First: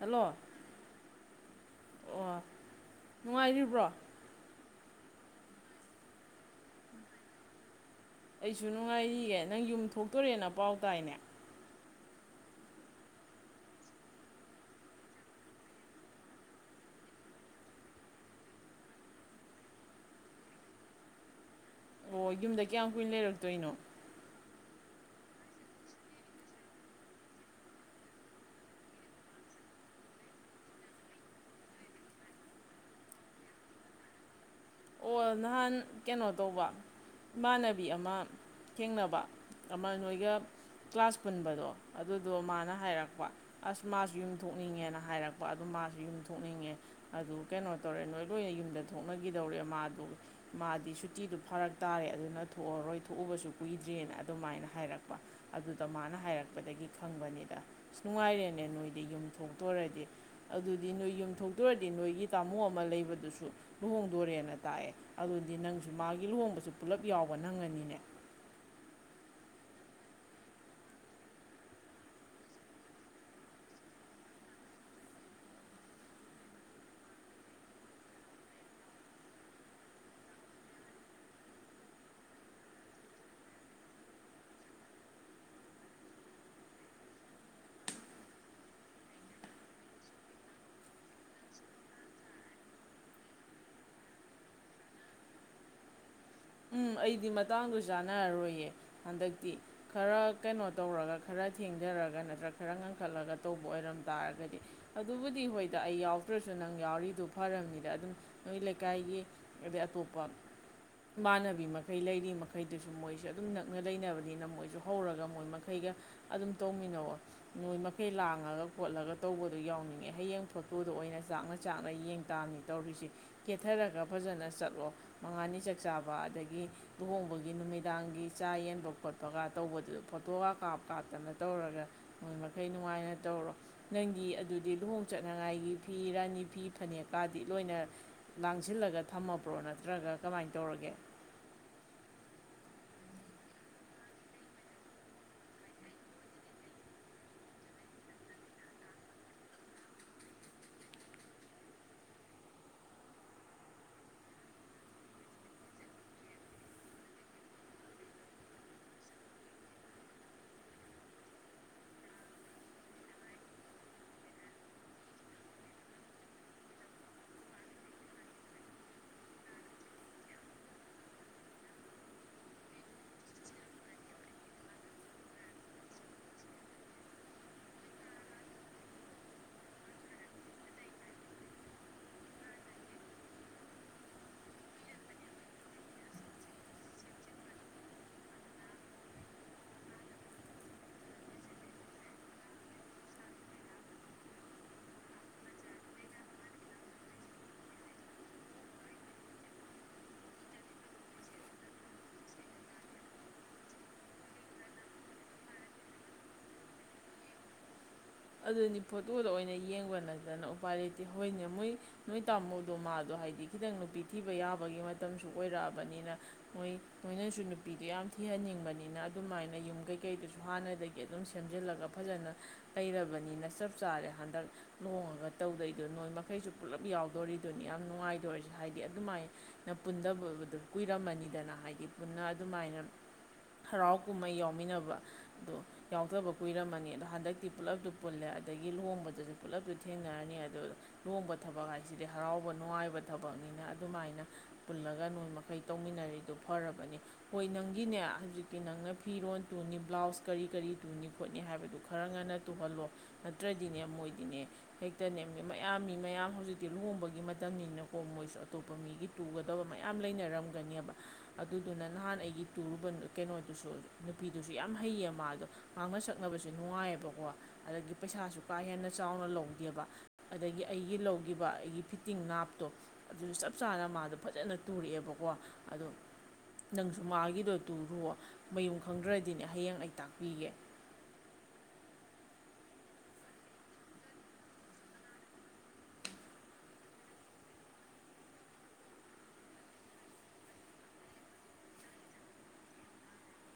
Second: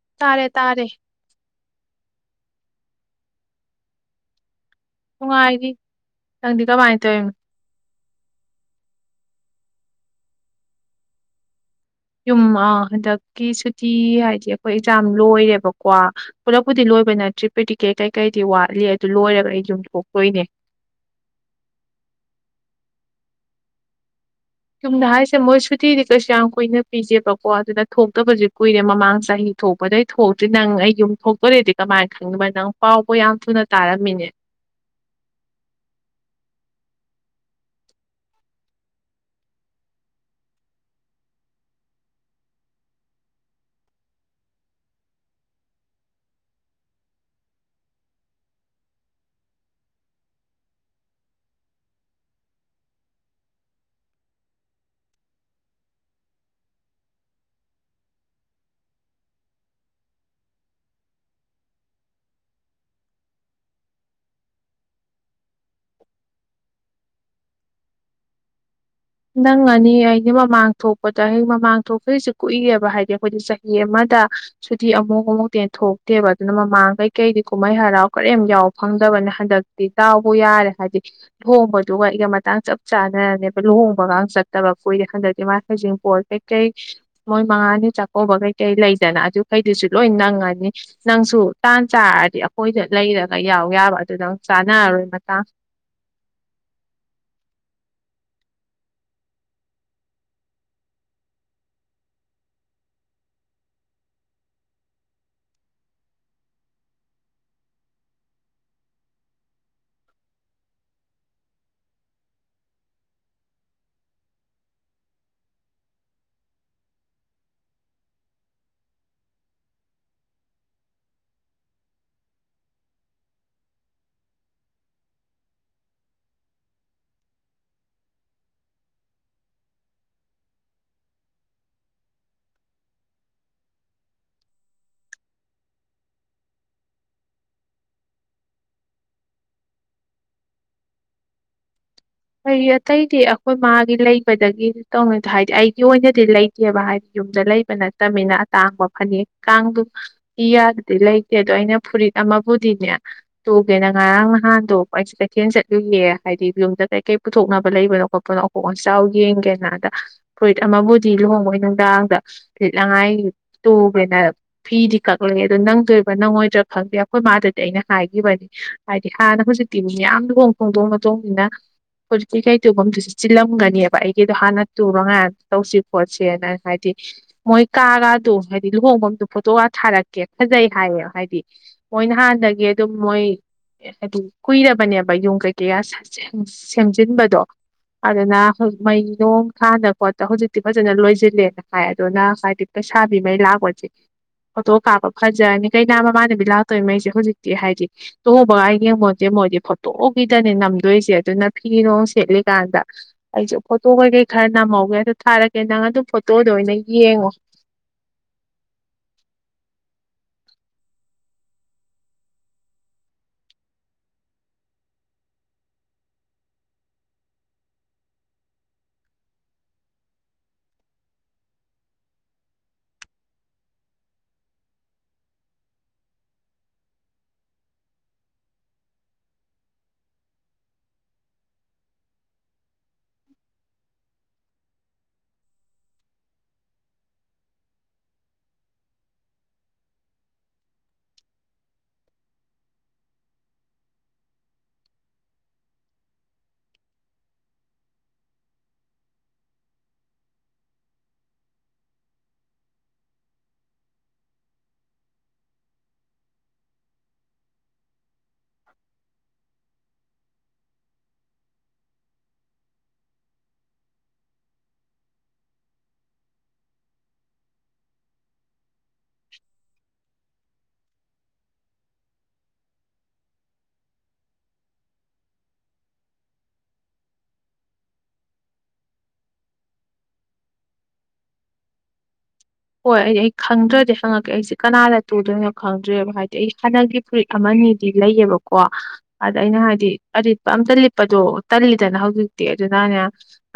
hello ꯇꯥꯔꯦ ꯇꯥꯔꯦ ꯑꯣ ꯅꯨꯡꯉꯥꯏꯔꯤꯕ꯭ꯔꯣ ꯅꯨꯡꯉꯥꯏꯔꯤ ꯅꯪꯗꯤ ꯀꯃꯥꯏ ꯇꯧꯔꯤ ꯑꯩꯁꯨ ꯅꯨꯡꯉꯥꯏꯔꯤꯌꯦ ꯅꯪ ꯌꯨꯝ ꯊꯣꯛꯇꯣꯔꯦꯅ ꯄꯥꯎ ꯇꯥꯏꯅꯦ ꯌꯨꯝ ꯍꯟꯗꯛꯀꯤ ꯁꯨꯇꯤ ꯍꯥꯏꯗꯤ ꯑꯈꯣꯏ ꯑꯦꯛꯖꯥꯝ ꯂꯣꯏꯔꯦꯕꯀꯣ ꯄꯨꯂꯞꯄꯨꯗꯤ ꯂꯣꯏꯕ ꯅꯠꯇ꯭ꯔꯤ ꯇꯤꯛꯀꯦꯠ ꯀꯩꯀꯩꯗꯤ ꯋꯥꯠꯂꯤ ꯑꯗꯨ ꯂꯣꯏꯔꯒ ꯑꯩ ꯌꯨꯝꯊꯣꯛꯇꯣꯏꯅꯦ ꯑꯣ ꯌꯨꯝꯗ ꯀꯌꯥꯝ ꯀꯨꯏꯅ ꯂꯩꯔꯛꯇꯣꯏꯅꯣ ꯌꯨꯝꯗ ꯍꯥꯏꯁꯦ ꯃꯣꯏ ꯁꯨꯇꯤꯗꯤ ꯀꯩꯁꯨ ꯌꯥꯝ ꯀꯨꯏꯅ ꯄꯤꯖꯦꯕꯀꯣ ꯑꯗꯨꯅ ꯊꯣꯛꯇꯕꯁ ꯀꯨꯏꯔꯦ ꯃꯃꯥꯡ ꯆꯍꯤ ꯊꯣꯛꯄꯗꯩ ꯊꯣꯛꯇ꯭ꯔꯤ ꯅꯪ ꯑꯩ ꯌꯨꯝ ꯊꯣꯛꯇꯣꯔꯦꯗꯤ ꯀꯃꯥꯏꯅ ꯈꯪꯏꯕ ꯅꯪ ꯄꯥꯎꯕ ꯌꯥꯝ ꯊꯨꯅ ꯇꯥꯔꯝꯃꯤꯅꯦ ꯑꯣ ꯅꯍꯥꯟ ꯀꯩꯅꯣ ꯇꯧꯕ ꯏꯃꯥꯟꯅꯕꯤ ꯑꯃ ꯊꯦꯡꯅꯕ ꯑꯃ ꯅꯣꯏꯒ ꯀ꯭ꯂꯥꯁ ꯄꯨꯟꯕꯗꯣ ꯑꯗꯨꯗꯣ ꯃꯥꯅ ꯍꯥꯏꯔꯛꯄ ꯑꯁ ꯃꯥꯁꯨ ꯌꯨꯝ ꯊꯣꯛꯅꯤꯡꯉꯦꯅ ꯍꯥꯏꯔꯛꯄ ꯑꯗꯨ ꯃꯥꯁꯨ ꯌꯨꯝ ꯊꯣꯛꯅꯤꯡꯉꯦ ꯑꯗꯨ ꯀꯩꯅꯣ ꯇꯧꯔꯦ ꯅꯣꯏ ꯂꯣꯏꯅ ꯌꯨꯝꯗ ꯊꯣꯛꯅꯈꯤꯗꯧꯔꯦ ꯃꯥꯗ ꯃꯥꯗꯤ ꯁꯨꯇꯤꯗꯨ ꯐꯔꯛ ꯇꯥꯔꯦ ꯑꯗꯨꯅ ꯊꯣꯛꯑꯔꯣꯏ ꯊꯣꯛꯎꯕꯁꯨ ꯀꯨꯏꯗ꯭ꯔꯦꯅ ꯑꯗꯨꯃꯥꯏꯅ ꯍꯥꯏꯔꯛꯄ ꯑꯗꯨꯗ ꯃꯥꯅ ꯍꯥꯏꯔꯛꯄꯗꯒꯤ ꯈꯪꯕꯅꯤꯗ ꯑꯁ ꯅꯨꯡꯉꯥꯏꯔꯦꯅꯦ ꯅꯣꯏꯗꯤ ꯌꯨꯝ ꯊꯣꯛꯇꯣꯔꯗꯤ ꯑꯗꯨꯗꯤ ꯅꯣꯏ ꯌꯨꯝ ꯊꯣꯛꯇꯣꯔꯗꯤ ꯅꯣꯏꯒꯤ ꯇꯥꯃꯣ ꯑꯃ ꯂꯩꯕꯗꯨꯁꯨ ꯂꯨꯍꯣꯡꯗꯣꯔꯦꯅ ꯇꯥꯛꯑꯦ ꯑꯗꯨ ꯑꯣꯏꯗꯤ ꯅꯪꯁꯨ ꯃꯥꯒꯤ ꯂꯨꯍꯣꯡꯕꯁꯨ ꯄꯨꯂꯞ ꯌꯥꯎꯕ ꯅꯪꯉꯅꯤꯅꯦ ꯅꯪꯉꯅꯤ ꯑꯩꯗꯤ ꯃꯃꯥꯡ ꯊꯣꯛꯄꯗ ꯑꯩ ꯃꯃꯥꯡ ꯊꯣꯛꯈꯔꯤꯁꯦ ꯀꯨꯏꯑꯦꯕ ꯍꯥꯏꯗꯤ ꯑꯈꯣꯏꯗꯤ ꯆꯍꯤ ꯑꯃꯗ ꯁꯨꯇꯤ ꯑꯃꯨꯛ ꯑꯃꯨꯛꯇꯩ ꯍꯦꯟꯅ ꯊꯣꯛꯇꯦꯕ ꯑꯗꯨꯅ ꯃꯃꯥꯡ ꯀꯩꯀꯩꯗꯤ ꯀꯨꯝꯍꯩ ꯍꯔꯥꯎ ꯀꯔꯤꯝ ꯌꯥꯎ ꯐꯪꯗꯕꯅ ꯍꯟꯗꯛꯇꯤ ꯗꯥꯎꯕꯨ ꯌꯥꯔꯦ ꯍꯥꯏꯕꯗꯤ ꯂꯨꯍꯣꯡꯕꯗꯨꯒ ꯑꯩꯒ ꯃꯇꯥꯡ ꯆꯞ ꯆꯥꯟꯅꯔꯅꯦꯕ ꯂꯨꯍꯣꯡ ꯄꯣꯒꯥꯝ ꯆꯠꯇꯕ ꯀꯨꯏꯔꯦ ꯍꯟꯗꯛꯇꯤ ꯃꯥ ꯍꯩꯖꯤꯡꯕꯣꯠ ꯀꯩꯀꯩ ꯃꯣꯏ ꯃꯉꯥꯅꯤ ꯆꯥꯛꯀꯧꯕ ꯀꯩꯀꯩ ꯂꯩꯗꯅ ꯑꯗꯨꯈꯩꯗꯨꯁꯨ ꯂꯣꯏ ꯅꯪꯉꯅꯤ ꯅꯪꯁꯨ ꯇꯥꯟ ꯆꯥꯔꯗꯤ ꯑꯈꯣꯏꯗ ꯂꯩꯔꯒ ꯌꯥꯎ ꯌꯥꯕ ꯑꯗꯨꯗꯪ ꯆꯥꯅꯔꯔꯣꯏ ꯃꯇꯥꯡ ꯎꯝ ꯑꯩꯗꯤ ꯃꯇꯥꯡꯗꯨ ꯆꯥꯟꯅꯔꯔꯣꯏꯌꯦ ꯍꯟꯗꯛꯇꯤ ꯈꯔ ꯀꯩꯅꯣ ꯇꯧꯔꯒ ꯈꯔ ꯊꯦꯡꯊꯔꯒ ꯅꯠꯇ꯭ꯔꯒ ꯈꯔ ꯉꯟꯈꯠꯂꯒ ꯇꯧꯕ ꯑꯣꯏꯔꯝ ꯇꯥꯔꯒꯗꯤ ꯑꯗꯨꯕꯨꯗꯤ ꯍꯣꯏꯗ ꯑꯩ ꯌꯥꯎꯗ꯭ꯔꯁꯨ ꯅꯪ ꯌꯥꯎꯔꯤꯗꯣ ꯐꯔꯕꯅꯤꯗ ꯑꯗꯨꯝ ꯅꯣꯏ ꯂꯩꯀꯥꯏꯒꯤ ꯑꯗꯩ ꯑꯇꯣꯞꯄ ꯏꯃꯥꯟꯅꯕꯤ ꯃꯈꯩ ꯂꯩꯔꯤ ꯃꯈꯩꯗꯨꯁꯨ ꯃꯣꯏꯁꯨ ꯑꯗꯨꯝ ꯅꯛꯅ ꯂꯩꯅꯕꯅꯤꯅ ꯃꯣꯏꯁꯨ ꯍꯧꯔꯒ ꯃꯣꯏ ꯃꯈꯩꯒ ꯑꯗꯨꯝ ꯇꯧꯃꯤꯟꯅꯑꯣ ꯅꯣꯏ ꯃꯈꯩ ꯂꯥꯡꯉꯒ ꯈꯣꯠꯂꯒ ꯇꯧꯕꯗꯣ ꯌꯥꯎꯅꯤꯡꯉꯦ ꯍꯌꯦꯡ ꯐꯣꯇꯣꯗꯣ ꯑꯣꯏꯅ ꯆꯥꯛꯅ ꯆꯥꯛꯅ ꯌꯦꯡ ꯇꯥꯅꯤ ꯇꯧꯔꯤꯁꯦ ꯀꯦꯊꯔꯒ ꯐꯖꯅ ꯆꯠꯂꯣ ꯃꯉꯥꯅꯤ ꯆꯀ ꯆꯥꯛ ꯆꯥꯕ ꯑꯗꯒꯤ ꯂꯨꯍꯣꯡꯕꯒꯤ ꯅꯨꯃꯤꯗꯥꯡꯒꯤ ꯆꯥ ꯌꯦꯟꯕ ꯈꯣꯠꯄꯒ ꯇꯧꯕꯗꯨꯗ ꯐꯣꯇꯣꯒ ꯀꯥꯞ ꯀꯥꯞꯇꯅ ꯇꯧꯔꯒ ꯃꯣꯏ ꯃꯈꯩ ꯅꯨꯡꯉꯥꯏꯅ ꯇꯧꯔꯣ ꯅꯪꯒꯤ ꯑꯗꯨꯗꯤ ꯂꯨꯍꯣꯡ ꯆꯅꯉꯥꯏꯒꯤ ꯐꯤ ꯔꯥꯅꯤ ꯐꯤ ꯐꯅꯦꯛꯀꯗꯤ ꯂꯣꯏꯅ ꯂꯥꯡꯁꯤꯜꯂꯒ ꯊꯝꯃꯕ꯭ꯔꯣ ꯅꯠꯇ꯭ꯔꯒ ꯀꯃꯥꯏꯅ ꯇꯣꯔꯒꯦ ꯍꯩ ꯑꯇꯩꯗꯤ ꯑꯈꯣꯏ ꯃꯥꯒꯤ ꯂꯩꯕꯗꯒꯤ ꯇꯧꯅꯤꯗꯣ ꯍꯥꯏꯗꯤ ꯑꯩꯒꯤ ꯑꯣꯏꯅꯗꯤ ꯂꯩꯇꯦꯕ ꯍꯥꯏꯗꯤ ꯌꯨꯝꯗ ꯂꯩꯕ ꯅꯠꯇꯕꯅꯤꯅ ꯑꯇꯥꯡꯕ ꯐꯅꯦꯛ ꯀꯥꯡꯗꯨ ꯏꯌꯥꯗꯗꯤ ꯂꯩꯇꯦ ꯑꯗꯨꯗꯣ ꯑꯩꯅ ꯐꯨꯔꯤꯠ ꯑꯃꯕꯨꯗꯤꯅꯦ ꯇꯨꯒꯦꯅ ꯉꯔꯥꯡ ꯅꯍꯥꯟꯗꯣ ꯑꯩꯁꯨ ꯀꯩꯊꯦꯜ ꯆꯠꯂꯨꯌꯦ ꯍꯥꯏꯗꯤ ꯌꯨꯝꯗ ꯀꯩ ꯀꯩ ꯄꯨꯊꯣꯛꯅꯕ ꯂꯩꯕꯅꯣ ꯈꯣꯠꯄꯅꯣ ꯑꯍꯣꯡ ꯑꯆꯥꯎ ꯌꯦꯡꯒꯦꯅ ꯑꯗ ꯐꯨꯔꯤꯠ ꯑꯃꯕꯨꯗꯤ ꯂꯨꯍꯣꯡꯉꯣꯏ ꯅꯨꯡꯗꯥꯡꯗ ꯂꯤꯠꯅꯉꯥꯏ ꯇꯨꯒꯦꯅ ꯐꯤꯗꯤ ꯀꯛꯂꯛ ꯑꯗꯣ ꯅꯪꯗꯣꯏꯕ꯭ꯔꯥ ꯅꯪꯉꯣꯏꯗ꯭ꯔꯥ ꯈꯪꯗꯦ ꯑꯩꯈꯣꯏ ꯃꯥꯗꯗꯤ ꯑꯩꯅ ꯍꯥꯏꯈꯤꯕꯅꯤ ꯍꯥꯏꯗꯤ ꯍꯥꯟꯅ ꯍꯧꯖꯤꯛꯇꯤ ꯌꯥꯝ ꯂꯨꯍꯣꯡ ꯈꯣꯡꯗꯣꯡ ꯃꯇꯣꯡꯅꯤꯅ ꯍꯧꯖꯤꯛ ꯀꯩꯀꯩ ꯇꯨꯐꯝꯗꯨꯁꯨ ꯆꯤꯜꯂꯝꯒꯅꯦꯕ ꯑꯩꯒꯤꯗꯣ ꯍꯥꯟꯅ ꯇꯨꯔꯉꯥꯏꯅ ꯇꯧꯁꯤ ꯈꯣꯠꯁꯤꯅ ꯍꯥꯏꯗꯤ ꯃꯣꯏ ꯀꯥꯒꯗꯣ ꯍꯥꯏꯗꯤ ꯂꯨꯍꯣꯡꯐꯝꯗꯣ ꯐꯣꯇꯣꯒ ꯊꯥꯔꯛꯀꯦ ꯐꯖꯩ ꯍꯥꯏꯌꯦ ꯍꯥꯏꯗꯤ ꯃꯣꯏ ꯅꯍꯥꯟꯗꯒꯤ ꯑꯗꯨꯝ ꯃꯣꯏ ꯍꯥꯏꯗꯤ ꯀꯨꯏꯔꯕꯅꯦꯕ ꯌꯨꯝ ꯀꯩꯀꯩꯒ ꯁꯦꯝꯖꯤꯟꯕꯗꯣ ꯑꯗꯨꯅ ꯃꯩ ꯅꯣꯡ ꯊꯥꯅ ꯈꯣꯠꯇ ꯍꯧꯖꯤꯛꯇꯤ ꯐꯖꯅ ꯂꯣꯏꯁꯤꯜꯂꯦꯅ ꯍꯥꯏ ꯑꯗꯨꯅ ꯍꯥꯏꯗꯤ ꯄꯩꯁꯥꯕꯤꯉꯩ ꯂꯥꯛꯄꯁꯦ ꯐꯣꯇꯣ ꯀꯥꯞꯄ ꯐꯖꯔꯅꯤ ꯀꯩꯅꯥ ꯃꯃꯥꯟꯅꯕꯤ ꯂꯥꯛꯇꯣꯏꯉꯩꯁꯦ ꯍꯧꯖꯤꯛꯇꯤ ꯍꯥꯏꯗꯤ ꯂꯨꯍꯣꯡꯕꯒ ꯌꯦꯡꯄꯣꯠꯇꯦ ꯃꯣꯏꯗꯤ ꯐꯣꯇꯣꯒꯤꯗꯅꯦ ꯅꯝꯗꯣꯏꯁꯦ ꯑꯗꯨꯅ ꯐꯤ ꯅꯨꯡ ꯁꯦꯠꯂꯤꯀꯥꯟꯗ ꯑꯩꯁꯨ ꯐꯣꯇꯣ ꯀꯩꯀꯩ ꯈꯔ ꯅꯝꯍꯧꯒꯦ ꯑꯗꯨ ꯊꯥꯔꯛꯀꯦ ꯅꯪ ꯑꯗꯨꯝ ꯐꯣꯇꯣꯗꯣ ꯑꯣꯏꯅ ꯌꯦꯡꯉꯣ ꯑꯗꯨꯅꯤ ꯐꯣꯇꯣꯗ ꯑꯣꯏꯅ ꯌꯦꯡꯕ ꯅꯠꯇꯅ ꯎꯄꯥꯏ ꯂꯩꯇꯦ ꯍꯣꯏꯅꯦ ꯃꯣꯏ ꯅꯣꯏ ꯇꯥꯃꯣꯗꯣ ꯃꯥꯗꯣ ꯍꯥꯏꯗꯤ ꯈꯤꯇꯪ ꯅꯨꯄꯤ ꯊꯤꯕ ꯌꯥꯕꯒꯤ ꯃꯇꯝꯁꯨ ꯑꯣꯏꯔꯛꯑꯕꯅꯤꯅ ꯃꯣꯏ ꯅꯣꯏꯅꯁꯨ ꯅꯨꯄꯤꯗꯣ ꯌꯥꯝ ꯊꯤꯍꯟꯅꯤꯡꯕꯅꯤꯅ ꯑꯗꯨꯃꯥꯏꯅ ꯌꯨꯝ ꯀꯩꯀꯩꯗꯨꯁꯨ ꯍꯥꯟꯅꯗꯒꯤ ꯑꯗꯨꯝ ꯁꯦꯝꯖꯤꯜꯂꯒ ꯐꯖꯅ ꯂꯩꯔꯕꯅꯤꯅ ꯆꯞ ꯆꯥꯔꯦ ꯍꯟꯗꯛ ꯂꯣꯡꯉꯒ ꯇꯧꯗꯣꯏꯔꯤꯗꯣ ꯅꯣꯏ ꯃꯈꯩꯁꯨ ꯄꯨꯂꯞ ꯌꯥꯎꯗꯣꯔꯤꯗꯨꯅꯤ ꯌꯥꯝ ꯅꯨꯡꯉꯥꯏꯗꯣꯔꯤꯁꯦ ꯍꯥꯏꯗꯤ ꯑꯗꯨꯃꯥꯏꯅ ꯄꯨꯟꯗꯕꯕꯗꯨ ꯀꯨꯏꯔꯝꯃꯅꯤꯗꯅ ꯍꯥꯏꯗꯤ ꯄꯨꯟꯅ ꯑꯗꯨꯃꯥꯏꯅ ꯍꯔꯥꯎ ꯀꯨꯝꯍꯩ ꯌꯥꯎꯃꯤꯟꯅꯕ ꯑꯗꯣ ꯌꯥꯎꯗꯕ ꯀꯨꯏꯔꯝꯃꯅꯤ ꯑꯗꯣ ꯍꯟꯗꯛꯇꯤ ꯄꯨꯜꯂꯞꯇꯨ ꯄꯨꯜꯂꯦ ꯑꯗꯒꯤ ꯂꯨꯣꯡꯕꯗꯁꯨ ꯄꯨꯜꯂꯞꯇꯨ ꯊꯦꯡꯅꯔꯅꯤ ꯑꯗꯨ ꯂꯨꯍꯣꯡꯕ ꯊꯕꯛ ꯍꯥꯏꯁꯤꯗꯤ ꯍꯔꯥꯎꯕ ꯅꯨꯡꯉꯥꯏꯕ ꯊꯕꯛꯅꯤꯅ ꯑꯗꯨꯃꯥꯏꯅ ꯄꯨꯜꯂꯒ ꯅꯣꯏ ꯃꯈꯩ ꯇꯧꯃꯤꯟꯅꯔꯤꯗꯣ ꯐꯔꯕꯅꯤ ꯍꯣꯏ ꯅꯪꯒꯤꯅꯦ ꯍꯧꯖꯤꯛꯇꯤ ꯅꯪꯅ ꯐꯤꯔꯣꯜ ꯇꯨꯅꯤ ꯕ꯭ꯂꯥꯎꯁ ꯀꯔꯤ ꯀꯔꯤ ꯇꯨꯅꯤ ꯈꯣꯠꯅꯤ ꯍꯥꯏꯕꯗꯨ ꯈꯔ ꯉꯟꯅ ꯇꯨꯍꯜꯂꯣ ꯅꯠꯇ꯭ꯔꯗꯤꯅꯦ ꯃꯣꯏꯗꯤꯅꯦ ꯍꯦꯛꯇꯅꯦ ꯃꯌꯥꯝ ꯃꯤ ꯃꯌꯥꯝ ꯍꯧꯖꯤꯛꯇꯤ ꯂꯨꯍꯣꯡꯕꯒꯤ ꯃꯇꯝꯅꯤꯅꯀꯣ ꯃꯣꯏꯁꯨ ꯑꯇꯣꯞꯄ ꯃꯤꯒꯤ ꯄꯨꯒꯗꯕ ꯃ ꯌꯥꯝ ꯂꯩꯅꯔꯝꯒꯅꯦꯕ ꯑꯗꯨꯗꯨꯅ ꯅꯍꯥꯟ ꯑꯩꯒꯤ ꯇꯨꯔꯨꯕ ꯀꯩꯅꯣꯗꯨꯁꯨ ꯅꯨꯄꯤꯗꯨꯁꯨ ꯌꯥꯝ ꯍꯩꯌꯦ ꯃꯥꯗꯣ ꯉꯥꯡꯅ ꯁꯛꯅꯕꯁꯦ ꯅꯨꯡꯉꯥꯏꯌꯦꯕꯀꯣ ꯑꯗꯒꯤ ꯄꯩꯁꯥꯁꯨ ꯀꯥ ꯍꯦꯟꯅ ꯆꯥꯎꯅ ꯂꯧꯗꯦꯕ ꯑꯗꯒꯤ ꯑꯩꯒꯤ ꯂꯧꯈꯤꯕ ꯑꯩꯒꯤ ꯐꯤꯠꯇꯤꯡ ꯅꯥꯞꯇꯣ ꯑꯗꯨꯁꯨ ꯆꯞ ꯆꯥꯅ ꯃꯥꯗꯣ ꯐꯖꯅ ꯇꯨꯔꯛꯑꯦꯕꯀꯣ ꯑꯗꯣ ꯅꯪꯁꯨ ꯃꯥꯒꯤꯗꯣ ꯇꯨꯔꯣ ꯃꯌꯨꯝ ꯈꯪꯗ꯭ꯔꯗꯤꯅꯦ ꯍꯌꯦꯡ ꯑꯩ ꯇꯥꯛꯄꯤꯒꯦ ꯍꯣꯏ ꯑꯩ ꯑꯩ ꯈꯪꯗ꯭ꯔꯗꯤ ꯍꯪꯉꯛꯀꯦ ꯑꯩꯁꯦ ꯀꯅꯥꯗ ꯇꯨꯗꯣꯏꯅꯣ ꯈꯪꯗ꯭ꯔꯔꯤꯦꯕ ꯍꯥꯏꯗꯤ ꯑꯩ ꯍꯥꯟꯅꯒꯤ ꯐꯨꯔꯤꯠ ꯑꯃꯅꯤꯗꯤ ꯂꯩꯌꯦꯕꯀꯣ ꯑꯗ ꯑꯩꯅ ꯍꯥꯏꯗꯤ ꯑꯔꯤꯠꯄ ꯑꯝꯇ ꯂꯤꯠꯄꯗꯣ ꯇꯜꯂꯤꯗꯅ ꯍꯧꯖꯤꯛꯇꯤ ꯑꯗꯨꯅꯅꯦ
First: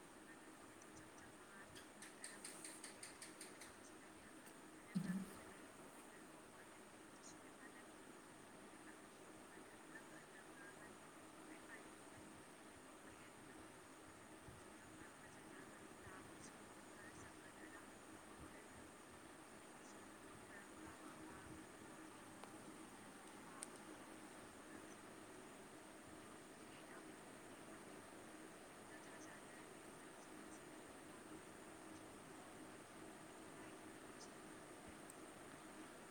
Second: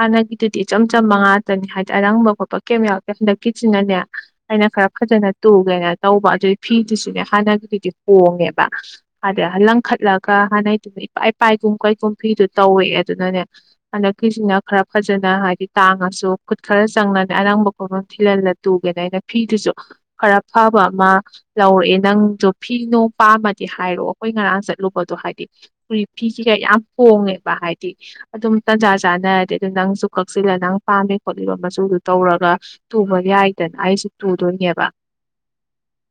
ꯍꯥꯟꯅꯒꯤꯗꯨꯗꯤ ꯏꯆꯝ ꯆꯝꯕ ꯉꯥꯛꯇꯅꯤ ꯍꯥꯏꯗꯤ ꯑꯔꯪꯕ ꯈꯣꯠꯄ ꯀꯩꯝ ꯌꯥꯎꯔꯛꯇꯦ ꯍꯟꯗꯛꯀꯤ ꯁꯤꯅꯅꯦ ꯑꯩꯅ ꯈꯔ ꯐꯖꯅ ꯇꯨꯒꯦꯅ ꯇꯧꯕ ꯑꯗꯨꯒꯤ ꯐꯤꯗꯨꯁꯨꯅꯦ ꯍꯥꯟꯅꯒꯤꯗꯨꯗꯤ ꯍꯣꯡꯉꯦꯕ ꯍꯥꯏꯗ ꯂꯪꯈꯠꯂꯒ ꯍꯥꯟꯅꯒꯤꯗꯨꯅ ꯏꯄꯥ ꯏꯄꯥꯏꯒꯨꯝ ꯀꯩꯒꯨꯝ ꯐꯤꯗꯨ ꯇꯧꯋꯦꯑꯦ ꯑꯗꯨꯅꯅꯦ ꯍꯟꯗꯛꯀꯤꯁꯤꯅ ꯈꯔ ꯐꯖꯅ ꯍꯥꯏꯗꯤ ꯇꯥꯡꯉꯁꯨ ꯈꯨꯠ ꯈꯔ ꯆꯪꯅꯅꯦ ꯑꯅꯪꯕ ꯈꯣꯠꯐꯝ ꯏꯤꯜꯍꯜꯂ ꯇꯨꯒꯦꯅ ꯑꯩꯅ ꯐꯤꯗꯨꯁꯨ ꯈꯔ ꯐꯕ ꯑꯃ ꯂꯧꯔꯛꯑꯦ ꯅꯪꯁꯨ ꯐꯤꯅꯣ ꯄꯥꯝꯃꯗꯤ ꯍꯥꯏꯔꯛꯑꯣ ꯑꯈꯣꯏ ꯉꯔꯥꯡ ꯆꯠꯂꯨꯕꯗꯣ ꯍꯥꯏꯗꯤ ꯍ ꯐꯤ ꯀꯀ ꯌꯥꯝ ꯍꯣꯡꯉꯦꯕ ꯍꯥꯏꯗꯤ ꯑꯗꯨꯝ ꯇꯟꯖꯥ ꯆꯥꯅꯔꯗꯤ ꯑꯗꯨ ꯅꯪꯁꯨ ꯀꯛꯁꯤꯜꯂ ꯅꯪ ꯄꯥꯝꯃꯤ ꯈꯣꯠꯂꯤꯕ ꯃꯆꯨꯗꯨ ꯇꯧꯔꯒ ꯇꯨꯕ ꯌꯥꯏꯗꯅ ꯑꯩꯁꯦ ꯇꯨꯗꯣꯏꯅꯦꯕ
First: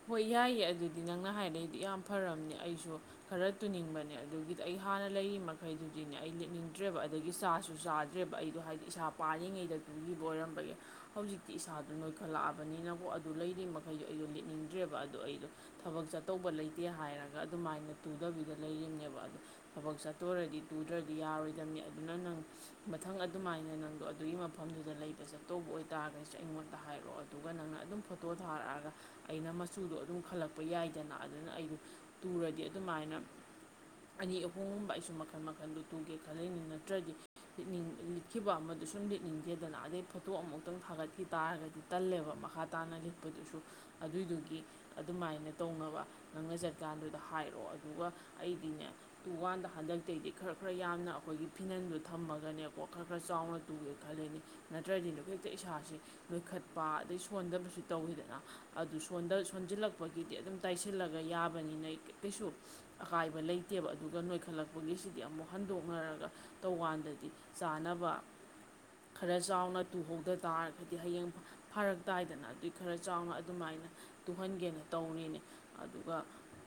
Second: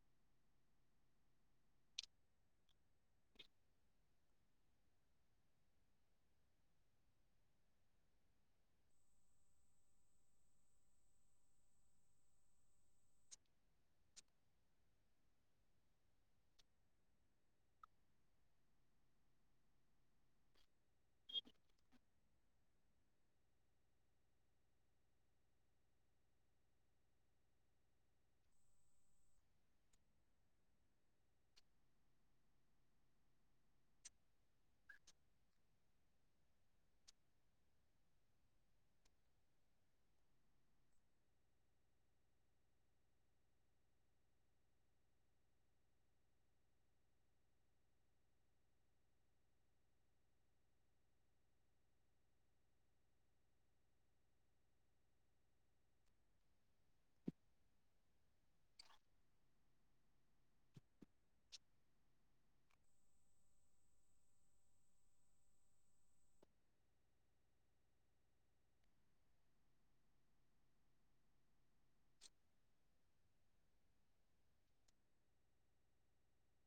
ꯍꯣꯏ ꯌꯥꯏꯌꯦ ꯑꯗꯨꯗꯤ ꯅꯪꯅ ꯍꯥꯏꯗꯤ ꯑꯩꯗꯤ ꯌꯥꯝ ꯐꯔꯕꯅꯦ ꯑꯩꯁꯨ ꯈꯔ ꯇꯨꯅꯤꯡꯕꯅꯦ ꯑꯗꯨꯒꯤꯗꯤ ꯑꯩ ꯍꯥꯟꯅ ꯂꯩꯔꯤ ꯃꯈꯩꯗꯨꯗꯤꯅꯦ ꯑꯩ ꯂꯤꯠꯅꯤꯡꯗ꯭ꯔꯦꯕ ꯑꯗꯒꯤ ꯆꯥꯁꯨ ꯆꯥꯗ꯭ꯔꯦꯕ ꯑꯩꯗꯣ ꯍꯥꯏꯗꯤ ꯏꯁꯥ ꯄꯥꯔꯤꯉꯩꯗ ꯇꯨꯈꯤꯕ ꯑꯣꯏꯔꯝꯕꯒꯤ ꯍꯧꯖꯤꯛꯇꯤ ꯏꯁꯥꯗꯣ ꯅꯣꯏꯈꯠꯂꯛꯑꯕꯅꯤꯅꯀꯣ ꯑꯗꯨ ꯂꯩꯔꯤ ꯃꯈꯩꯗꯣ ꯑꯩꯗꯣ ꯂꯤꯠꯅꯤꯡ ꯗ꯭ꯔꯦꯕ ꯑꯗꯣ ꯑꯩꯗꯣ ꯊꯕꯛ ꯆꯠꯇꯧꯕ ꯂꯩꯇꯦ ꯍꯥꯏꯔꯒ ꯑꯗꯨꯃꯥꯏꯅ ꯇꯨꯗꯕꯤꯗ ꯂꯩꯔꯤꯅꯦꯕ ꯑꯗꯣ ꯊꯕꯛ ꯆꯠꯇꯨꯔꯗꯤ ꯇꯨꯗ꯭ꯔꯗꯤ ꯌꯥꯔꯣꯏꯗꯕꯅꯤ ꯑꯗꯨꯅ ꯅꯪ ꯃꯊꯪ ꯑꯗꯨꯃꯥꯏꯅ ꯅꯪꯗꯣ ꯑꯗꯨꯒꯤ ꯃꯐꯝꯗꯨꯗ ꯂꯩꯕ ꯆꯠꯇꯧꯕ ꯑꯣꯏꯇꯥꯔꯒꯁꯨ ꯑꯩꯉꯣꯟꯗ ꯍꯥꯏꯔꯛꯑꯣ ꯑꯗꯨꯒ ꯅꯪꯅ ꯑꯗꯨꯝ ꯐꯣꯇꯣ ꯊꯥꯔꯛꯑꯒ ꯑꯩꯅ ꯃꯆꯨꯗꯣ ꯑꯗꯨꯝ ꯈꯜꯂꯛꯄ ꯌꯥꯏꯗꯅ ꯑꯗꯨꯅ ꯑꯩꯗꯣ ꯇꯨꯔꯗꯤ ꯑꯗꯨꯃꯥꯏꯅ ꯑꯅꯤ ꯑꯍꯨꯝꯒꯨꯝꯕ ꯑꯩꯁꯨ ꯃꯈꯜ ꯃꯈꯜꯗꯨ ꯇꯨꯒꯦ ꯈꯜꯂꯤꯅꯤ ꯅꯠꯇ꯭ꯔꯗꯤ ꯂꯤꯠꯅꯤꯡ ꯂꯤꯠꯈꯤꯕ ꯑꯃꯗ ꯁꯨꯝ ꯂꯤꯠꯅꯤꯡꯗꯦꯗꯅ ꯑꯗꯩ ꯐꯣꯇꯣ ꯑꯃꯨꯛꯇꯪ ꯊꯥꯒꯠꯈꯤ ꯇꯥꯔꯒꯗꯤ ꯇꯜꯂꯦꯕ ꯃꯈꯥ ꯇꯥꯅ ꯂꯤꯠꯄꯗꯨꯁꯨ ꯑꯗꯨꯏꯗꯨꯒꯤ ꯑꯗꯨꯃꯥꯏꯅ ꯇꯧꯅꯕ ꯅꯪꯅ ꯆꯠꯀꯥꯟꯗꯨꯗ ꯍꯥꯏꯔꯛꯑꯣ ꯑꯗꯨꯒ ꯑꯩꯗꯤꯅꯦ ꯇꯨꯋꯥꯟꯗ ꯍꯟꯗꯛꯇꯒꯤꯗꯤ ꯈꯔ ꯈꯔ ꯌꯥꯝꯅ ꯑꯩꯈꯣꯏꯒꯤ ꯐꯤꯅꯟꯗꯣ ꯊꯝꯃꯒꯅꯦꯀꯣ ꯈꯔ ꯈꯔ ꯆꯥꯎꯅ ꯇꯨꯒꯦ ꯈꯜꯂꯤꯅꯤ ꯅꯠꯇ꯭ꯔꯗꯤꯅ ꯍꯦꯛꯇ ꯏꯁꯥꯥꯁꯦ ꯅꯣꯏꯈꯠꯄ ꯑꯗꯩ ꯁꯣꯟꯗꯕꯁꯨ ꯇꯧꯋꯤꯗꯅ ꯑꯗꯨ ꯁꯣꯟꯖꯤꯜꯂꯛꯄꯒꯤꯗꯤ ꯑꯗꯨꯝ ꯇꯥꯏꯁꯤꯜꯂꯒ ꯌꯥꯕꯅꯤꯅ ꯀꯩꯁꯨ ꯑꯀꯥꯏꯕ ꯂꯩꯇꯦꯕ ꯑꯗꯨꯒ ꯅꯣꯏꯈꯠꯂꯛꯄꯒꯤꯁꯤꯗꯤ ꯑꯃꯨꯛ ꯍꯟꯗꯣꯛꯅꯔꯒ ꯇꯧꯀꯥꯟꯗꯗꯤ ꯆꯥꯅꯕ ꯈꯔ ꯆꯥꯎꯅ ꯇꯨꯍꯧꯗ ꯇꯥꯔꯒꯗꯤ ꯍꯌꯦꯡ ꯐꯔꯛꯛꯇꯥꯏꯗꯅ ꯑꯗꯨꯏ ꯈꯔ ꯆꯥꯎꯅ ꯑꯗꯨꯃꯥꯏꯅ ꯇꯨꯍꯟꯒꯦꯅ ꯇꯧꯔꯤꯅꯦ ꯑꯗꯨꯒ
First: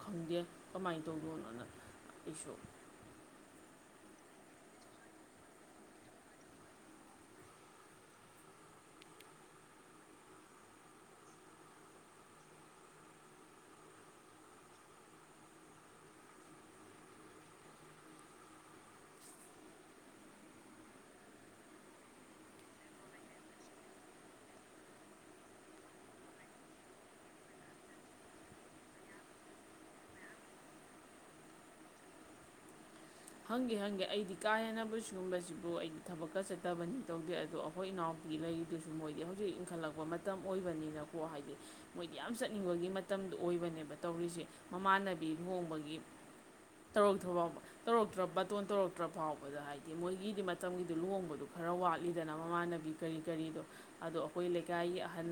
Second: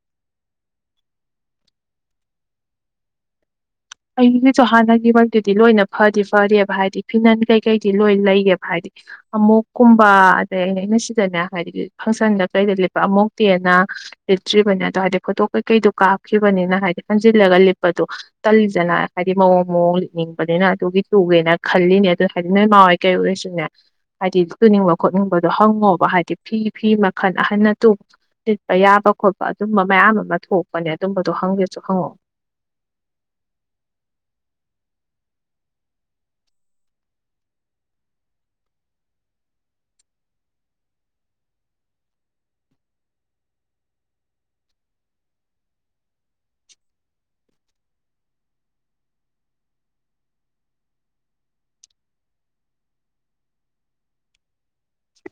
ꯈꯪꯗꯦ ꯀꯃꯥꯏꯅ ꯇꯧꯗꯣꯏꯅꯣꯅ ꯑꯩꯁꯨ ꯑꯩꯒꯤꯁꯨ ꯍꯥꯟꯅꯒꯤꯃꯛꯇꯨꯗꯤ ꯂꯣꯏꯅ ꯐꯗꯤ ꯐꯔꯕ ꯍꯥꯏꯗꯤ ꯐꯤꯅꯟ ꯀꯩꯀꯩꯗꯤ ꯂꯣꯏ ꯂꯩꯌꯦꯕ ꯍꯥꯏꯗꯤ ꯑꯃꯨꯛꯀꯨꯝꯕ ꯑꯗꯩ ꯑꯩꯅ ꯑꯩꯅ ꯁꯤꯗꯅꯦ ꯍꯥꯏꯗꯤ ꯐꯪꯁꯟꯗ ꯀꯩꯗ ꯂꯤꯠꯄ ꯑꯃꯨꯛꯇꯦꯅ ꯂꯤꯠꯇ꯭ꯔꯤꯕꯅꯦ ꯑꯗꯣ ꯍꯥꯏꯗꯤ ꯐꯣꯇꯣ ꯀꯩꯀꯩꯗꯣ ꯀꯥꯞꯈꯤꯕꯅꯤꯅ ꯍꯥꯏꯗꯤ ꯍꯟꯖꯤꯜꯂꯒ ꯂꯤꯠꯄꯗꯣ ꯐꯖꯅ ꯍꯥꯏꯗꯤ ꯃꯑꯣꯡ ꯃꯑꯣꯡ ꯂꯤꯠꯅꯤꯡꯕꯅꯤꯅ ꯑꯗꯨꯒꯤ ꯇꯨꯒꯦꯅ ꯈꯜꯂꯤꯅꯦ ꯑꯗꯨ ꯍꯥꯏꯗꯤ ꯅꯣꯏꯃꯥ ꯍꯣꯏ ꯀꯩ ꯑꯣꯏꯔꯁꯨꯅꯦ ꯍꯥꯏꯗꯤ ꯇꯨꯅꯤꯡꯕ ꯈꯣꯠꯅꯤꯡꯕꯗꯣ ꯍꯪꯉꯣꯕ ꯍꯥꯏꯗꯤ ꯐꯤ ꯐꯤ ꯃꯈꯜ ꯑꯍꯟꯅ ꯇꯨ ꯂꯤꯠꯄ ꯌꯥꯕ ꯈꯣꯠꯄ ꯑꯗꯨꯝꯕ ꯃꯌꯥꯝ ꯑꯃ ꯊꯣꯛꯄꯅꯦ ꯑꯗꯨꯝꯕꯗꯣ ꯍꯪꯒꯦꯁꯨ ꯍꯪꯉꯣ ꯍꯪꯒꯦ ꯍꯪꯒꯦ ꯑꯩꯗꯤ ꯀꯥ ꯍꯦꯟꯅꯕꯨ ꯁꯤꯒꯨꯝꯕꯁꯤꯕꯨ ꯑꯩꯗꯤ ꯊꯕꯛꯀ ꯆꯠꯇꯕꯅꯤ ꯇꯧꯗꯦ ꯑꯗꯣ ꯑꯩꯈꯣꯏ ꯏꯅꯥꯎꯄꯤ ꯂꯩꯔꯤꯗꯨꯁꯨ ꯃꯣꯏꯗꯤ ꯍꯧꯖꯤꯛ ꯏꯟꯈꯠꯂꯛꯄ ꯃꯇꯝ ꯑꯣꯏꯕꯅꯤꯅꯀꯣ ꯍꯥꯏꯗꯤ ꯃꯣꯏꯗꯤ ꯌꯥꯝ ꯆꯠꯅꯤꯡꯕꯒꯤ ꯃꯇꯝꯗꯣ ꯑꯣꯏꯕꯅꯦꯕ ꯇꯧꯔꯤꯁꯦ ꯃꯃꯥꯟꯅꯕꯤ ꯂꯨꯣꯡꯕꯒꯤ ꯇꯧꯔꯛꯇ ꯐꯥꯎꯕ ꯇꯧꯔꯛꯇ꯭ꯔ ꯕꯇꯣꯟ ꯇꯧꯔꯛꯇ꯭ꯔ ꯐꯥꯎꯕꯗ ꯍꯥꯏꯗꯤ ꯃꯣꯏꯒꯤꯗꯤ ꯃꯇꯝꯒꯤꯗꯨ ꯂꯨꯍꯣꯡꯕꯗꯣ ꯈꯔ ꯋꯥꯠꯂꯤꯗꯅ ꯃꯃꯥꯟꯅꯕꯤ ꯀꯔꯤ ꯀꯔꯤꯗꯣ ꯑꯗꯣ ꯑꯈꯣꯏ ꯂꯩꯀꯥꯏꯒꯤ ꯑꯍꯟ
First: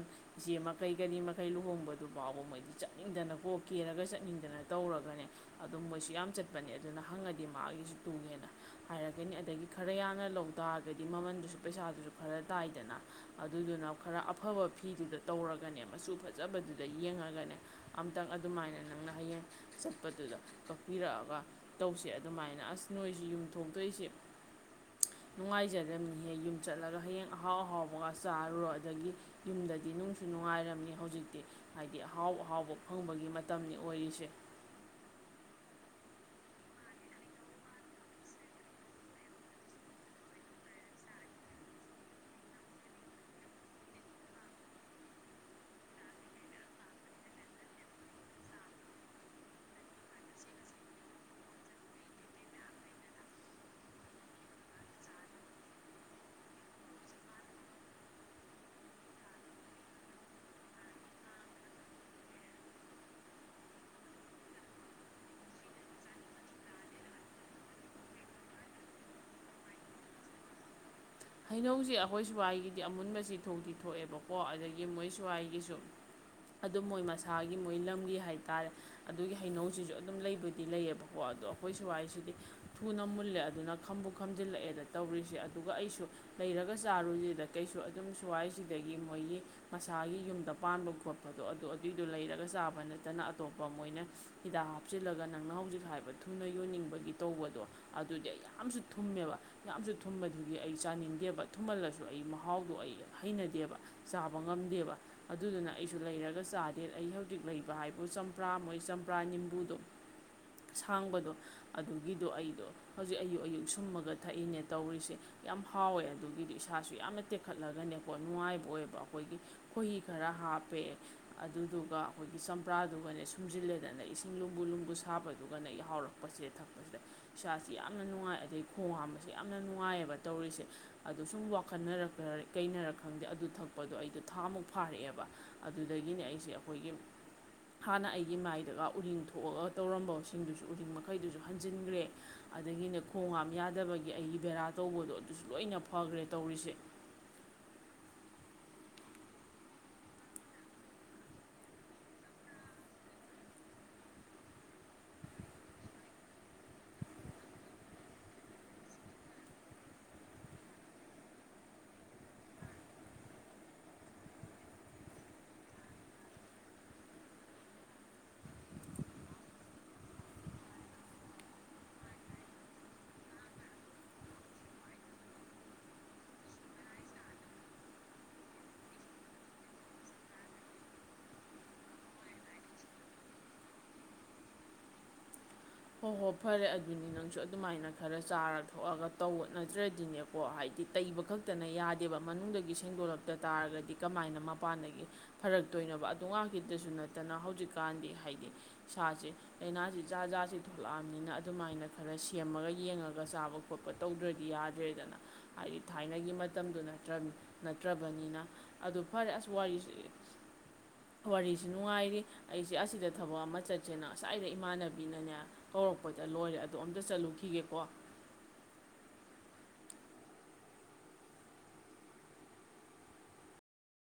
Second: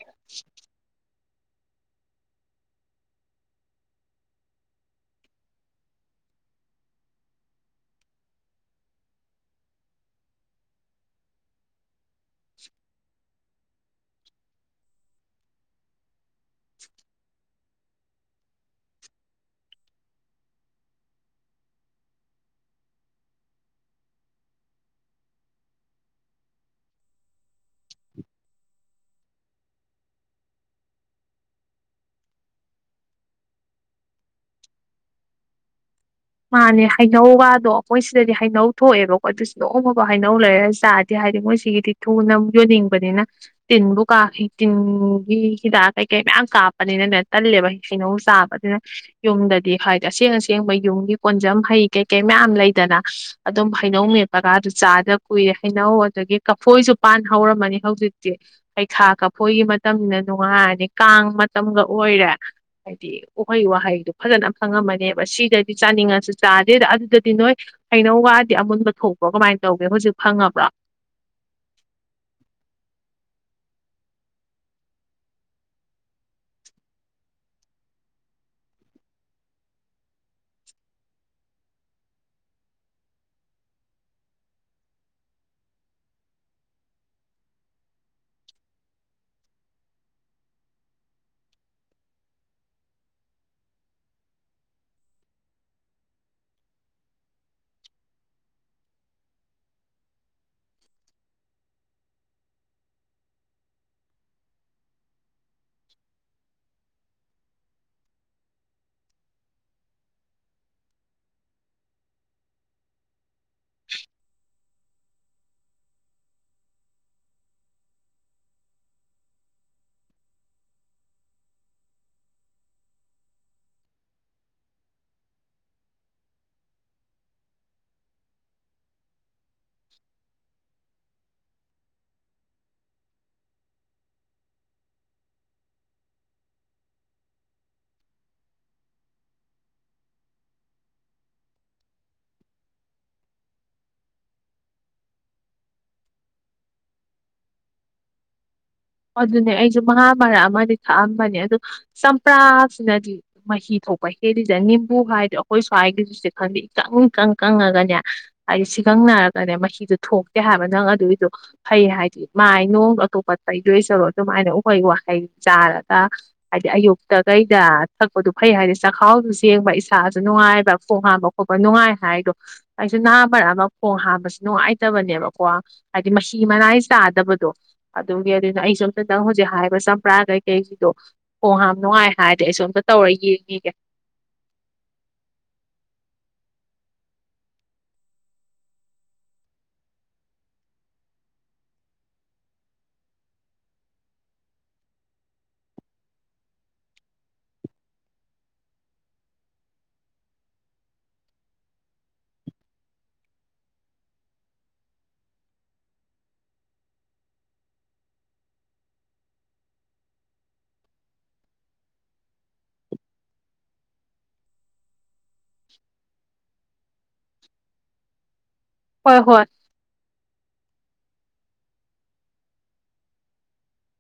ꯌꯦꯃ ꯀꯩꯒꯅꯤ ꯀꯩ ꯂꯨꯍꯣꯡꯕꯗꯨ ꯐꯥꯎꯕ ꯃꯣꯏꯗꯤ ꯆꯠꯅꯤꯡꯗꯅꯀꯣ ꯀꯦꯔꯒ ꯆꯠꯅꯤꯡꯗꯅ ꯇꯧꯔꯒꯅꯦ ꯑꯗꯨꯝ ꯃꯣꯏꯁꯨ ꯌꯥꯝ ꯆꯠꯄꯅꯦ ꯑꯗꯨꯅ ꯍꯪꯉꯗꯤ ꯗꯤ ꯃꯥꯒꯤꯁꯨ ꯇꯨꯡꯉꯦꯅ ꯍꯥꯏꯔꯛꯀꯅꯤ ꯑꯗꯒꯤ ꯈꯔ ꯌꯥꯅ ꯂꯧ ꯇꯥꯔꯒꯗꯤ ꯃꯃꯟꯗꯨꯁꯨ ꯄꯩꯁꯥꯗꯨꯁꯨ ꯐꯔ ꯇꯥꯏꯗꯅ ꯑꯗꯨꯗꯨꯅ ꯈꯔ ꯑꯐꯕ ꯐꯤꯗꯨꯗ ꯇꯧꯔꯒꯅꯦ ꯃꯆꯨ ꯐꯖ ꯐꯠꯆꯕꯗꯨꯗ ꯌꯦꯡꯉꯒꯅꯦ ꯑꯝꯇꯪ ꯑꯗꯨꯃꯥꯏꯅ ꯅꯪꯅ ꯍꯌꯦꯡ ꯆꯠꯄꯗꯨꯗ ꯀꯛꯄꯤꯔꯛꯑꯒ ꯇꯧꯁꯤ ꯑꯗꯨꯃꯥꯏꯅ ꯑꯁ ꯅꯣꯏꯁꯤ ꯌꯨꯝ ꯊꯣꯛꯇꯣꯛꯏꯁꯦ ꯅꯨꯡꯉꯥꯏꯖꯗꯕꯅꯤꯍꯦ ꯌꯨꯝ ꯆꯠꯂꯒ ꯍꯌꯦꯡ ꯑꯍꯥꯎ ꯑꯍꯥꯎꯕꯒ ꯆꯥꯔꯨꯔꯣ ꯑꯗꯒꯤ ꯌꯨꯝꯗꯗꯤ ꯅꯨꯡꯁꯨ ꯅꯨꯡꯉꯥꯏꯔꯝꯅꯤ ꯍꯧꯖꯤꯛꯇꯤ ꯍꯥꯏꯗꯤ ꯑꯍꯥꯎ ꯑꯍꯥꯎꯕ ꯐꯪꯕꯒꯤ ꯃꯇꯝꯅꯤ ꯑꯣꯏꯔꯤꯁꯦ ꯃꯥꯅꯦ ꯍꯩꯅꯧꯒꯗꯣ ꯑꯩꯈꯣꯏ ꯁꯤꯗꯗꯤ ꯍꯩꯅꯧ ꯊꯣꯛꯑꯦꯕꯀꯣ ꯑꯗꯨꯁꯨ ꯅꯣꯡꯝꯃꯕ ꯍꯩꯅꯧ ꯂꯩꯔꯒ ꯆꯥꯔꯗꯤ ꯍꯥꯏꯗꯤ ꯃꯣꯏꯁꯤꯒꯤꯗꯤ ꯊꯨꯅ ꯌꯣꯟꯅꯤꯡꯕꯅꯤꯅ ꯇꯤꯟꯕꯨ ꯀꯥꯈꯤ ꯇꯤꯟꯒꯤ ꯍꯤꯗꯥꯛ ꯀꯩꯀꯩ ꯃꯌꯥꯝ ꯀꯥꯞꯄꯅꯤꯅꯅꯦ ꯇꯜꯂꯦꯕ ꯍꯩꯅꯧ ꯆꯥꯕꯗꯨꯅ ꯌꯨꯝꯗꯗꯤ ꯍꯥꯏꯗꯤ ꯑꯁꯦꯡ ꯑꯁꯦꯡꯕ ꯌꯨꯝꯒꯤ ꯀꯣꯟꯖꯝ ꯍꯩ ꯀꯩꯀꯩ ꯃꯌꯥꯝ ꯂꯩꯗꯅ ꯑꯗꯨꯝ ꯍꯩꯅꯧ ꯃꯦꯠꯄꯀꯥꯗꯨ ꯆꯥꯗ ꯀꯨꯏꯔꯦ ꯍꯩꯅꯧ ꯑꯗꯒꯤ ꯀꯐꯣꯏꯁꯨ ꯄꯥꯟ ꯍꯧꯔꯝꯃꯅꯤ ꯍꯧꯖꯤꯛꯇꯤ ꯍꯩꯈꯥ ꯀꯐꯣꯏꯒꯤ ꯃꯇꯝꯅꯤꯅ ꯅꯨꯡꯉꯥꯏꯔꯅꯤ ꯀꯥꯡ ꯃꯇꯝꯒ ꯑꯣꯏꯔꯦ ꯍꯥꯏꯗꯤ ꯎꯍꯩ ꯋꯥꯍꯩꯗꯨꯣ ꯐꯖꯅ ꯈꯪꯉꯝꯃꯅꯦꯕ ꯁꯤꯗꯗꯤ ꯆꯥꯅꯤꯡꯉꯁꯨ ꯆꯥꯗꯦꯗ ꯑꯗꯨꯗꯗꯤ ꯅꯣꯏ ꯍꯩꯅꯧ ꯋꯥꯗꯤ ꯑꯃꯨꯟꯕ ꯊꯣꯛꯄ꯭ꯔꯣ ꯀꯃꯥꯏꯅ ꯇꯧꯒꯦ ꯍꯧꯖꯤꯛ ꯐꯪꯉꯕ꯭ꯔꯣ ꯍꯩꯅꯧꯁꯤ ꯑꯩꯈꯣꯏ ꯁ꯭ꯋꯥꯏꯒꯤꯗꯤ ꯑꯃꯨꯟꯕꯁꯤ ꯊꯣꯛꯇꯤ ꯊꯣꯛꯑꯦꯕꯀꯣ ꯑꯗꯒꯤ ꯃꯣꯏ ꯁ꯭ꯋꯥꯏꯒꯤꯁꯨ ꯑꯗꯨꯝ ꯃꯣꯏ ꯃꯁꯥꯒꯤ ꯃꯣꯏ ꯂꯝꯒꯤ ꯍꯥꯏ ꯇꯔꯦ ꯑꯗꯨꯒꯤ ꯍꯩꯅꯧꯁꯤꯁꯨ ꯑꯗꯨꯝ ꯂꯩꯕꯗꯤ ꯂꯩꯌꯦꯕꯀꯣ ꯑꯗꯣ ꯑꯩꯈꯣꯏ ꯁ꯭ꯋꯥꯏꯁꯤꯗꯤ ꯊꯨꯅ ꯃꯨꯜꯂꯦ ꯑꯗꯨꯅ ꯈꯝꯕꯨ ꯈꯝꯖꯤꯜꯂꯛꯑꯦꯅ ꯇꯧꯔꯤꯁꯦ ꯑꯗꯨꯒ ꯑꯩꯁꯨ ꯂꯩꯔꯒ ꯆꯥꯔꯨꯁꯤꯗ ꯀꯩꯁꯨ ꯑꯗꯨꯝ ꯁ꯭ꯋꯥꯏꯁꯤꯗꯒꯤ ꯃꯣꯏꯒꯤ ꯃꯁꯥꯒꯤ ꯌꯨꯝꯗ ꯄꯥꯟꯕ ꯈꯣꯠꯄꯗꯣ ꯑꯗꯨ ꯑꯗꯨꯏꯗꯣ ꯂꯩꯔꯒ ꯆꯥꯕ ꯅꯠꯇꯅ ꯑꯇꯣꯞꯄ ꯃꯣꯏꯅ ꯍꯤꯗꯥꯛ ꯍꯥꯞꯆꯤꯜꯂꯒ ꯅꯪꯅ ꯍꯧꯖꯤꯛ ꯍꯥꯏꯕ ꯊꯨꯅ ꯌꯣꯟꯅꯤꯡꯕꯒꯤ ꯇꯧꯕꯗꯣ ꯑꯗꯨꯗꯤ ꯑꯩ ꯌꯥꯝꯁꯨ ꯊꯨꯝꯃꯦꯕ ꯌꯥꯝꯁꯨ ꯊꯨꯝꯕꯗꯨꯒꯤ ꯑꯩꯁꯦ ꯆꯥꯅꯤꯡꯗꯦꯕ ꯊꯨꯝꯍꯜꯂꯁꯨ ꯑꯩ ꯃꯍꯥꯎꯗꯣ ꯑꯩ ꯍꯩꯅꯗꯦꯕ ꯆꯥꯕ ꯉꯝꯗꯦꯕ ꯑꯗꯨꯗꯨꯅ ꯑꯩꯁꯨ ꯂꯩꯔꯒ ꯆꯥꯗꯦ ꯑꯩ ꯍꯧꯖꯤꯛ ꯂꯩꯕ ꯍꯥꯏꯕꯨ ꯆꯝꯄ꯭ꯔꯥ ꯃꯣꯏ ꯆꯝꯄ꯭ꯔꯥ ꯅꯤꯝꯕꯨꯗꯣ ꯁꯥꯡꯕꯗꯣ ꯑꯗꯨꯒꯤꯗꯣ ꯑꯩꯗꯣ ꯍꯧꯖꯤꯛ ꯑꯌꯨꯛ ꯑꯌꯨꯛ ꯁꯨꯝꯃꯒ ꯊꯛꯏꯅꯦ ꯇꯧꯔꯤꯁꯦ ꯌꯥꯝ ꯍꯥꯎꯋꯦ ꯑꯗꯨꯒꯤꯗꯤ ꯏꯁꯥꯁꯨ ꯌꯥꯝꯅ ꯇꯦꯛꯈꯠꯂꯒꯅꯦꯀꯣ ꯅꯨꯡꯉꯥꯏꯕ ꯑꯣꯏꯕ ꯑꯩꯈꯣꯏꯒꯤ ꯈꯣꯏꯍꯤ ꯈꯔ ꯍꯥꯞꯄꯦꯦ ꯑꯗꯨꯗꯨꯒ ꯑꯩꯈꯣꯏꯒꯤ ꯆꯝꯄ꯭ꯔꯥꯗꯨꯒꯅꯦ ꯁꯨꯝꯖꯤꯜꯂꯦꯗꯅ ꯏꯁꯤꯡ ꯂꯨꯝꯕꯨ ꯂꯨꯝꯕꯨ ꯁꯥꯕꯗꯨꯒꯅꯍꯥꯎꯔꯛꯄꯁꯤꯦ ꯊꯛꯄꯁꯤꯗ ꯏꯁꯥꯁꯤ ꯌꯥꯝꯅ ꯅꯨꯡꯉꯥꯏ ꯑꯗꯩ ꯈꯣꯡ ꯍꯥꯝꯕꯁ ꯌꯥꯝꯅ ꯅꯨꯡꯉꯥꯏꯌꯦꯕ ꯇꯧꯔꯤꯁꯦ ꯑꯗꯨꯗꯣ ꯁꯨꯝ ꯋꯥꯈꯠꯅꯔ ꯀꯩꯅꯔ ꯈꯪꯗꯦ ꯑꯗꯨ ꯊꯛꯄꯗꯣ ꯑꯩꯗꯣ ꯊꯥꯃꯨꯛ ꯐꯥꯔꯛꯑꯦꯕ ꯑꯗꯨꯗꯒꯤꯅꯦ ꯑꯩꯁꯦ ꯑꯩꯈꯣꯏꯒꯤ ꯍꯥꯟꯅ ꯑꯩꯒꯤ ꯃꯥꯏꯗꯒ ꯎꯔꯤꯡ ꯊꯣꯛꯑꯒ ꯇꯧꯔꯝꯕꯁꯤꯡꯗꯨꯁꯨ ꯎꯔꯤꯡ ꯃꯈꯩꯗꯨꯁꯨ ꯍꯟꯖꯤꯟꯈ꯭ꯔꯦ ꯑꯗꯒꯤꯅꯦ ꯈꯣꯡ ꯍꯥꯝ ꯌꯥꯗꯕꯒꯤ ꯑꯩꯒꯤ ꯕꯦꯔꯥ ꯇꯧꯕꯗꯣ ꯑꯗꯨꯁꯨ ꯂꯣꯏꯅ ꯐꯈ꯭ꯔꯦ ꯇꯧꯔꯤꯁꯦ ꯑꯗꯨꯅꯦ ꯑꯩꯁꯨ ꯃꯍꯥ ꯃꯔꯛ ꯑꯃꯗꯤ ꯊꯛꯑꯝꯕꯅꯦ ꯑꯗꯨ ꯆꯝꯄ꯭ꯔꯥꯁꯤꯅꯗꯤ ꯃꯍꯤ ꯊꯣꯛꯄ ꯍꯦꯜꯂꯤꯗ ꯅꯤꯝꯕꯨ ꯍꯥꯏꯗꯤꯣ ꯑꯩꯈꯣꯏ ꯁ꯭ꯋꯥꯏꯒꯤꯁꯤꯁ ꯈꯪꯗꯦ ꯏꯀꯪ ꯏꯀꯪ ꯀꯪꯉꯒꯅꯦ ꯍꯥꯏꯗꯤ ꯁꯤꯒꯪꯅꯔꯒꯅꯦ ꯃꯍꯤꯗꯣ ꯊꯣꯛꯇꯦ ꯍꯥꯏꯕ ꯅꯪ ꯑꯗꯨꯏꯗꯣ ꯐꯩ ꯍꯥꯏꯗꯤ ꯃꯥꯏ ꯅꯣꯡ ꯑꯇꯣꯞꯄ ꯇꯩꯗꯣꯏ ꯆꯔꯣ ꯑꯗꯨꯝꯥꯏꯅ ꯎꯍꯩ ꯋꯥꯍꯩ ꯆꯥꯔꯒ ꯍꯥꯏꯗꯤ ꯑꯌꯨꯛꯇ ꯀꯩꯗ ꯊꯛꯄꯗ ꯐꯩ ꯍꯥꯏꯗꯤ ꯆꯥꯛꯈꯥꯎꯁꯨ ꯁꯦꯡꯕ ꯏꯁꯥꯁꯨ ꯅꯨꯡꯉꯥꯏꯕ ꯈꯣꯡ ꯍꯥꯝꯕ ꯈꯣꯠꯄ ꯅꯨꯡꯉꯥꯏ ꯍꯥꯏꯗꯣ ꯑꯩꯁꯨ ꯍꯃꯔꯛ ꯑꯃ ꯈꯣꯡ ꯍꯥꯝꯕꯁꯨ ꯅꯨꯡꯉꯥꯏꯇꯕꯅꯦꯕꯀꯣ ꯍꯥꯏꯗꯤ ꯃꯍꯤ ꯃꯅꯥꯏ ꯆꯥꯗꯕꯗꯣ ꯑꯗꯨꯒꯤ ꯑꯗꯨꯅ ꯑꯩ ꯁꯁꯣꯝꯇ ꯅꯪ ꯍꯧꯖꯤꯛ ꯍꯥꯏꯔꯤꯕ ꯆꯝꯄ꯭ꯔꯥꯗꯩꯀꯩꯁꯤꯗꯣ ꯈꯣꯡ ꯍꯥꯝ ꯅꯨꯡꯉꯥꯏ ꯍꯥꯏꯔꯗꯤ ꯑꯩ ꯁꯣꯝꯇ ꯇꯧꯔ ꯌꯦꯡꯉꯒꯦ ꯑꯣꯍꯣ ꯐꯔꯦ ꯑꯗꯨꯅꯤ ꯅꯪꯁꯨ ꯑꯗꯨꯃꯥꯏꯅ ꯈꯔ ꯆꯥꯔ ꯊꯣꯛꯑꯒ ꯇꯧꯕ ꯅꯠꯇ꯭ꯔꯗꯤꯅꯦꯀꯣ ꯍꯥꯏꯗꯤ ꯇꯩꯕ ꯈꯛꯇꯅ ꯌꯥꯗꯦꯕ ꯃꯅꯨꯡꯗꯒꯤ ꯁꯦꯡꯗꯣꯛꯂꯛꯇ ꯇꯥꯔꯒꯗꯤ ꯀꯃꯥꯏꯅ ꯃꯄꯥꯟꯗꯒꯤ ꯐꯔꯛꯇꯣꯏꯅꯣꯕ ꯑꯗꯨ ꯉꯥꯛꯇꯗꯁꯨ ꯅꯠꯇꯅ ꯍꯧꯖꯤꯛꯀꯥꯟꯗꯤ ꯍꯥꯏꯗꯤ ꯁꯥꯁꯤꯦ ꯂꯥꯏꯅꯥꯁꯤ ꯥ ꯥꯁꯤ ꯊꯣꯛꯂꯛꯑꯕꯅꯤꯅ ꯑꯗꯨꯃꯥꯏꯅ ꯈꯔ ꯁꯦꯝꯃꯒ ꯌꯦꯡꯉꯒ ꯆꯥꯕ ꯈꯣꯠꯄ ꯇꯧꯗ꯭ꯔꯗꯤ ꯌꯥꯗ꯭ꯔꯦꯗꯅ ꯍꯥꯏꯗꯤ ꯊꯥꯏꯅꯒꯤ ꯃꯇꯝꯗꯨꯣ ꯅꯠꯇ꯭ꯔ ꯅꯠꯇ꯭ꯔꯕꯅꯤꯅ ꯑꯗꯨ ꯐꯔꯦ ꯑꯁ ꯋꯥꯔꯤꯁꯤ ꯋꯥꯔꯤꯁꯤ ꯅꯨꯡꯉꯥꯏꯔꯤ ꯑꯩꯁꯦ ꯑꯁꯤꯗ ꯊꯕꯛ ꯑꯃ ꯆꯠꯁꯦꯅ ꯑꯁꯋꯥꯏꯗ ꯏꯃꯥꯟꯅꯕꯤꯅꯅꯦ ꯍꯧꯧꯔꯛꯄꯗ ꯂꯣꯏꯔꯦ ꯑꯗꯨ ꯑꯗꯣ ꯑꯝꯇ ꯆꯠꯂꯨꯈꯤꯒꯦꯀꯣ ꯍꯣꯏ ꯍꯣꯏ